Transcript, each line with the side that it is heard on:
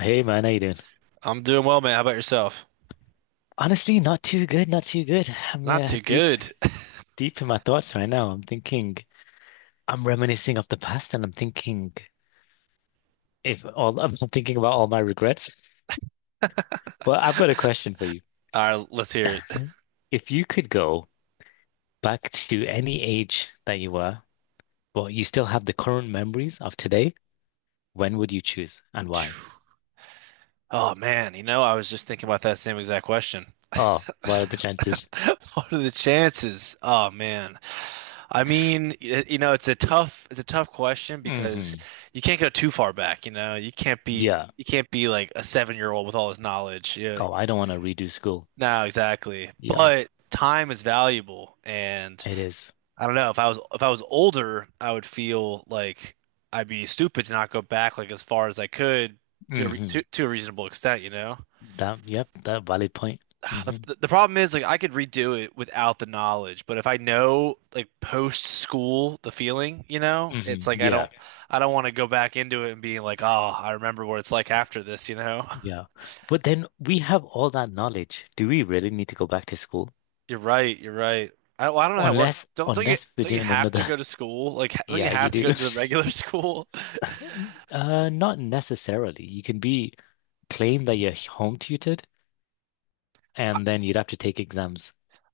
left: Hey man, how you doing?
right: I'm doing well, man. How about yourself?
left: Honestly, not too good, not too good. I'm
right: Not too
left: deep,
right: good.
left: deep in my thoughts right now. I'm thinking, I'm reminiscing of the past, and I'm thinking if all I'm thinking about all my regrets. But I've got a question for you.
right: All right, let's hear it.
left: If you could go back to any age that you were, but you still have the current memories of today, when would you choose and why?
right: Oh man, you know, I was just thinking about that same exact question.
left: Oh, what are the chances?
right: What are the chances? Oh man. I mean, y- you know, it's a tough question because
left: hmm
right: you can't go too far back, you know. You can't be
left: Yeah.
right: you can't be like a seven-year-old with all his knowledge. Yeah.
left: Oh, I don't want to redo school.
right: No, exactly.
left: Yeah,
right: But time is valuable and
left: it is.
right: I don't know. If I was older, I would feel like I'd be stupid to not go back like as far as I could to a re to,
left: Mm-hmm.
right: to a reasonable extent, you know?
left: That, yep, that valid point. Hmm
right: The problem is like I could redo it without the knowledge, but if I know like post school the feeling, you know, it's
left: hmm
right: like I
left: Yeah,
right: don't I don't want to go back into it and being like, oh, I remember what it's like after this, you know?
left: yeah. But then we have all that knowledge. Do we really need to go back to school?
right: You're right, you're right. I don't know how it works.
left: Unless,
right: Don't don't you
left: unless we're
right: don't you
left: doing
right: have
left: another.
right: to go to school? Like, don't you
left: Yeah, you
right: have to go
left: do.
right: to the regular school?
left: Not necessarily. You can be claim that you're home tutored, and then you'd have to take exams.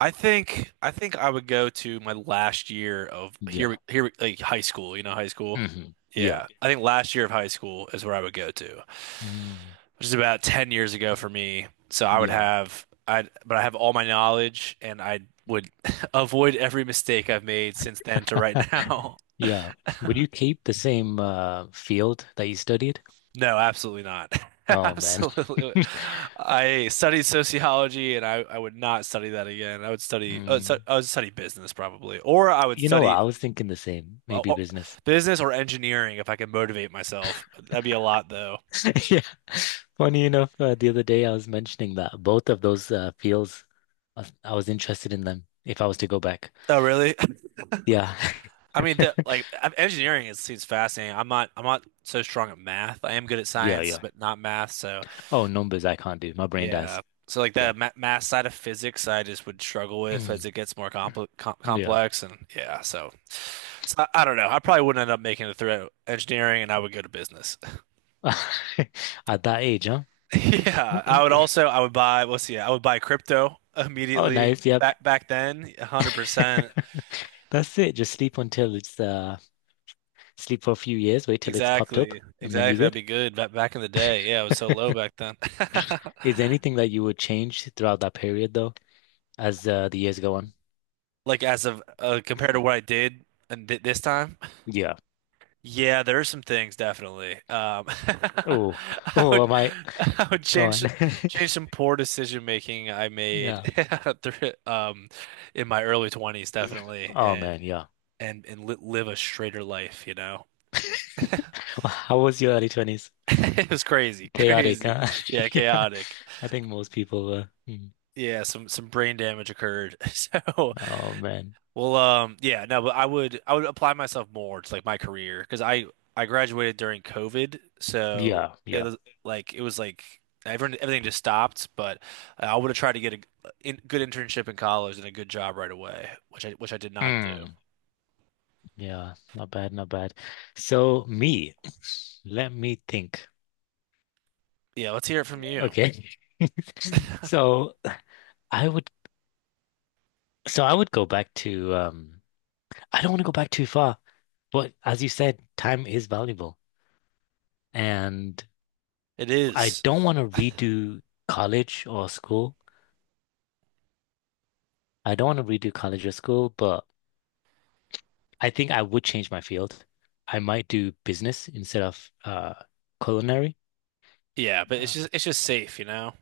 right: I think I would go to my last year of
left: Yeah.
right: like high school, you know, high school.
left: hmm Yeah.
right: Yeah, I think last year of high school is where I would go to,
left: Mm.
right: which is about 10 years ago for me. So I would
left: Yeah.
right: have I but I have all my knowledge and I would avoid every mistake I've made since then to right now.
left: Yeah. Would you keep the same field that you studied?
right: No, absolutely not.
left: Oh man.
right: Absolutely. I studied sociology and I would not study that again. I would study
left: Mm.
right: I would study business probably, or I would
left: You know,
right: study
left: I was thinking the same,
right: well,
left: maybe
right: or-
left: business.
right: business or engineering if I could motivate myself. That'd be a lot though.
left: Yeah. Funny enough, the other day I was mentioning that both of those fields, I was interested in them if I was to go back.
right: Oh, really?
left: Yeah.
right: I mean, engineering is seems fascinating. I'm not so strong at math. I am good at
left: Yeah,
right: science,
left: yeah.
right: but not math. So
left: Oh, numbers I can't do. My brain
right: yeah.
left: dies.
right: So like
left: Yeah.
right: the ma math side of physics, I just would struggle with as
left: Mm,
right: it gets more
left: yeah.
right: complex. And yeah, so, so I don't know. I probably wouldn't end up making it through engineering, and I would go to business.
left: At that age, huh?
right: Yeah, I
left: Okay.
right: would also I would buy. Let's see, I would buy crypto
left: Oh,
right: immediately.
left: nice. Yep.
right: Back then, 100%.
left: That's it. Just sleep until it's sleep for a few years, wait till it's popped up,
right: Exactly.
left: and then you're
right: Exactly. That'd
left: good.
right: be good. Back in the day, yeah, it was so low back then.
left: Is there anything that you would change throughout that period though, as the years go on?
right: Like as of compared to what I did and th this time,
left: Yeah.
right: yeah, there are some things definitely.
left: Oh,
right: I
left: oh,
right: would
left: am I
right: I would
left: gone?
right: change change some poor decision making I made
left: Yeah.
right: through, um in my early 20s definitely
left: Oh
right: and
left: man, yeah.
right: and and li live a straighter life, you know.
left: Wh- How was your early 20s?
right: It was crazy,
left: Chaotic,
right: crazy.
left: huh?
right: Yeah,
left: Yeah.
right: chaotic.
left: I think most people were. Mm.
right: Yeah, some brain damage occurred. So.
left: Oh man.
right: Well, yeah, no, but I would apply myself more to like my career because I graduated during COVID, so
left: Yeah, yeah.
right: it was like everyone everything just stopped. But I would have tried to get a good internship in college and a good job right away, which I did not do.
left: Mm. Yeah, not bad, not bad. So me, let me think.
right: Yeah, let's hear it from you.
left: Okay. So I would so I would go back to I don't want to go back too far, but as you said, time is valuable. And
right: It
left: I
right: is,
left: don't want to redo college or school. I don't want to redo college or school, but I think I would change my field. I might do business instead of culinary.
right: yeah, but it's
left: Uh,
right: just it's just safe, you know.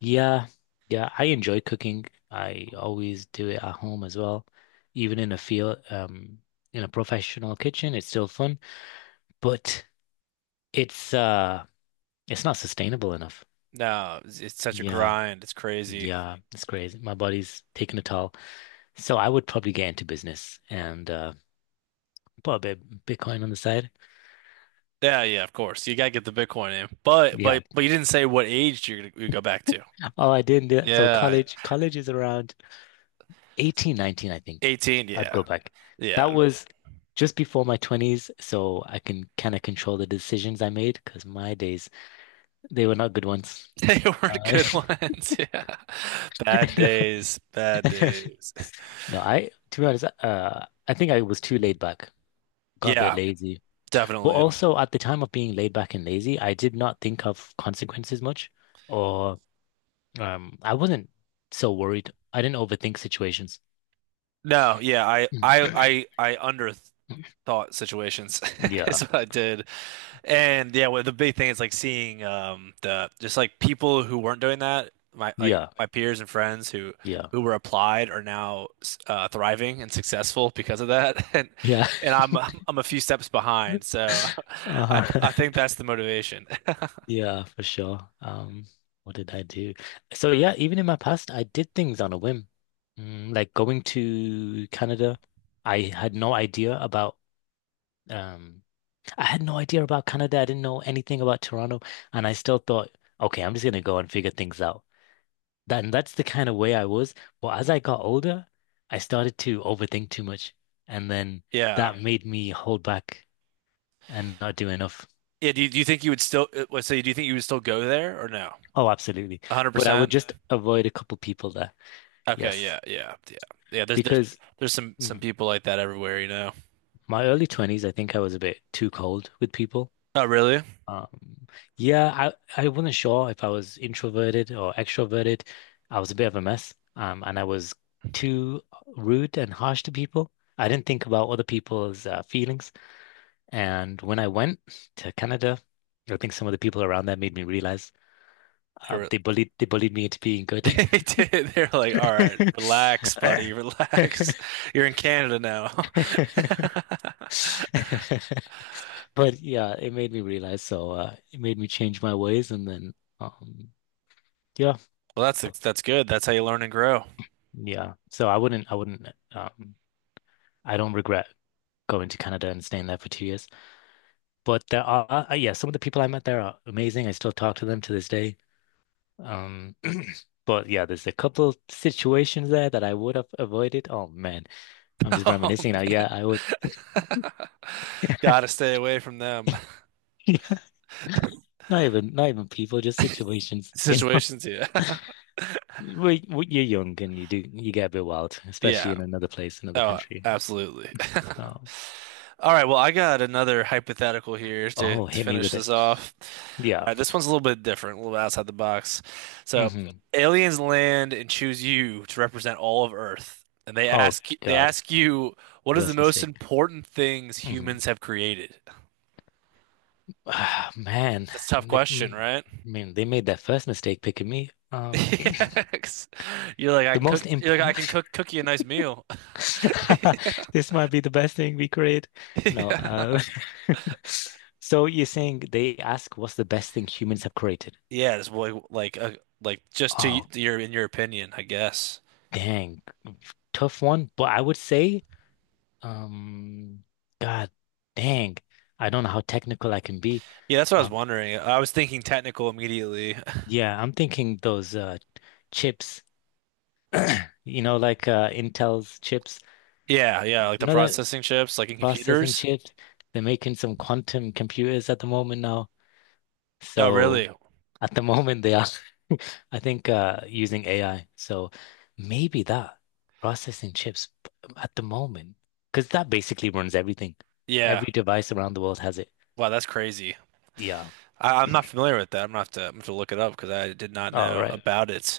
left: yeah, yeah, I enjoy cooking. I always do it at home as well. Even in a field, in a professional kitchen, it's still fun, but it's uh it's not sustainable enough.
right: No, it's such a
left: Yeah,
right: grind. It's crazy.
left: yeah, it's crazy. My body's taking a toll. So I would probably get into business and put a bit of Bitcoin on the side.
right: Yeah, yeah, of course you gotta get the Bitcoin in, but
left: Yeah.
right: but you didn't say what age you go back to.
left: Oh, I didn't do that. So
right: Yeah,
left: college is around 18, 19, I think.
right: 18,
left: I'd
right: yeah.
left: go back. That
right: Yeah,
left: was just before my 20s, so I can kind of control the decisions I made because my days, they were not good ones.
right: they weren't
left: Uh,
right: good ones. Yeah. Bad
left: no,
right: days, bad days.
left: no, to be honest, I think I was too laid back, got a bit
right: Yeah,
left: lazy. But
right: definitely.
left: also at the time of being laid back and lazy, I did not think of consequences much, or I wasn't so worried. I didn't overthink situations.
right: No, yeah, I I I I underthought situations is
left: Yeah.
right: what I did. And yeah, well, the big thing is like seeing the just like people who weren't doing that, my like
left: Yeah.
right: my peers and friends
left: Yeah.
right: who were applied are now thriving and successful because of that.
left: Yeah.
right: And I'm a few steps behind. So I
left: Uh,
right: I think that's the motivation.
left: yeah, for sure. What did I do? So yeah, even in my past, I did things on a whim. Mm, like going to Canada, I had no idea about um I had no idea about Canada. I didn't know anything about Toronto, and I still thought, okay, I'm just gonna go and figure things out. That, and that's the kind of way I was. But as I got older, I started to overthink too much, and then
right: Yeah.
left: that made me hold back and not do enough.
right: Yeah, do you think you would still let's say do you think you would still go there or no?
left: Oh, absolutely. But I would
right: 100%?
left: just avoid a couple people there.
right: Okay,
left: Yes.
right: yeah, yeah, yeah. Yeah, there's there's
left: Because
right: there's some
left: mm,
right: people like that everywhere, you know.
left: my early 20s, I think I was a bit too cold with people.
right: Oh, really?
left: Um, yeah, I wasn't sure if I was introverted or extroverted. I was a bit of a mess. And I was too rude and harsh to people. I didn't think about other people's feelings. And when I went to Canada, I think some of the people around there made me realize
right: They were
left: they bullied me into being good.
right: they did. They're like, "All right, relax, buddy, relax. You're in Canada now."
left: But yeah, it made me realize. So it made me change my ways, and then um, yeah,
right: Well, that's good. That's how you learn and grow.
left: yeah. So I wouldn't, I wouldn't. Um, I don't regret going to Canada and staying there for 2 years. But there are, yeah, some of the people I met there are amazing. I still talk to them to this day. Um, but yeah, there's a couple situations there that I would have avoided. Oh man, I'm just
right: Um,
left: reminiscing now. Yeah, I would.
right: gotta stay away from them
left: Yeah, not even, not even people, just situations. You know?
right: situations. Yeah.
left: Well, well, you're young and you do you get a bit wild, especially
right: Yeah.
left: in another place, another
right: Oh,
left: country.
right: absolutely.
left: So,
right: All right, well, I got another hypothetical here
left: oh,
right: to
left: hit me
right: finish
left: with it.
right: this off. All
left: Yeah.
right: right, this one's a little bit different, a little outside the box. So,
left: hmm
right: aliens land and choose you to represent all of Earth, and they
left: Oh
right: they
left: God,
right: ask you what is the
left: worst
right: most
left: mistake.
right: important things
left: Hmm
right: humans have created?
left: Ah, man,
right: That's a tough question,
left: I
right: right?
left: mean, they made that first mistake picking me.
right: Yeah, 'cause you're like I
left: The
right: can cook.
left: most
right: You're like I
left: impo.
right: can cook you a nice meal.
left: This might be the best thing we create. No.
right: Yeah.
left: So you're saying they ask what's the best thing humans have created?
right: Yeah, it's like
left: Oh,
right: your in your opinion, I guess.
left: dang, tough one. But I would say. Um, God dang. I don't know how technical I can be.
right: Yeah, that's what I was
left: Um,
right: wondering. I was thinking technical immediately.
left: yeah, I'm thinking those chips, you know, like Intel's chips.
right: Yeah, yeah, like the
left: You know that
right: processing chips, like in
left: processing
right: computers.
left: chips? They're making some quantum computers at the moment now.
right: Oh,
left: So
right: really?
left: at the moment they are I think using AI. So maybe that processing chips p- at the moment, because that basically runs everything.
right: Yeah.
left: Every device around the world has it.
right: Wow, that's crazy.
left: Yeah.
right: I'm not familiar with that. I'm gonna have to look it up because I did not
left: All
right: know
left: right.
right: about it.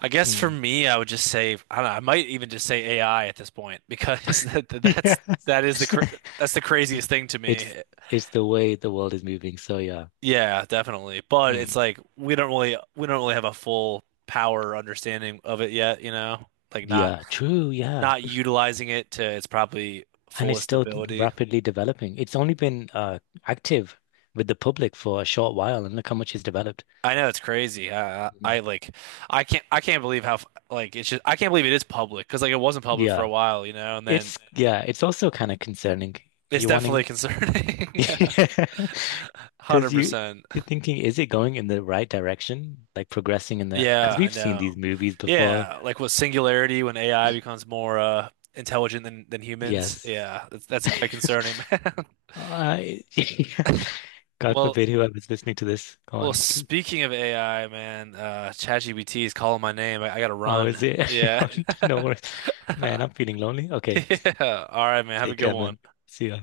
right: I guess for
left: Mm.
right: me, I would just say I don't know. I might even just say AI at this point because
left: Yeah.
right: that is the cra- that's the craziest thing to me.
left: It's it's the way the world is moving. So yeah.
right: Yeah, definitely. But
left: Hmm.
right: it's like we don't really have a full power understanding of it yet, you know? Like not
left: Yeah, true, yeah.
right: not utilizing it to its probably
left: And it's
right: fullest
left: still
right: ability.
left: rapidly developing. It's only been active with the public for a short while and look how much it's developed.
right: I know it's crazy.
left: Mhm.
right: I can't believe like it's just I can't believe it is public because like it wasn't public for a
left: Yeah.
right: while, you know, and then
left: It's yeah, it's also kind of concerning.
right: it's
left: You're
right: definitely
left: wanting
right: concerning.
left: because you
right: 100%.
left: you're thinking, is it going in the right direction? Like progressing in the
right: Yeah,
left: because
right: I
left: we've seen
right: know.
left: these movies before.
right: Yeah, like with singularity when AI becomes more intelligent than humans.
left: Yes.
right: Yeah, that's quite concerning, man.
left: Uh, God
right: Well,
left: forbid whoever's listening to this. Go
right: well,
left: on.
right: speaking of AI, man, ChatGPT is calling my name. I gotta
left: How is
right: run.
left: it?
right: Yeah.
left: No worries. Man, I'm feeling lonely. Okay.
right: Yeah. All right, man. Have a
left: Take
right: good
left: care,
right: one.
left: man. See ya.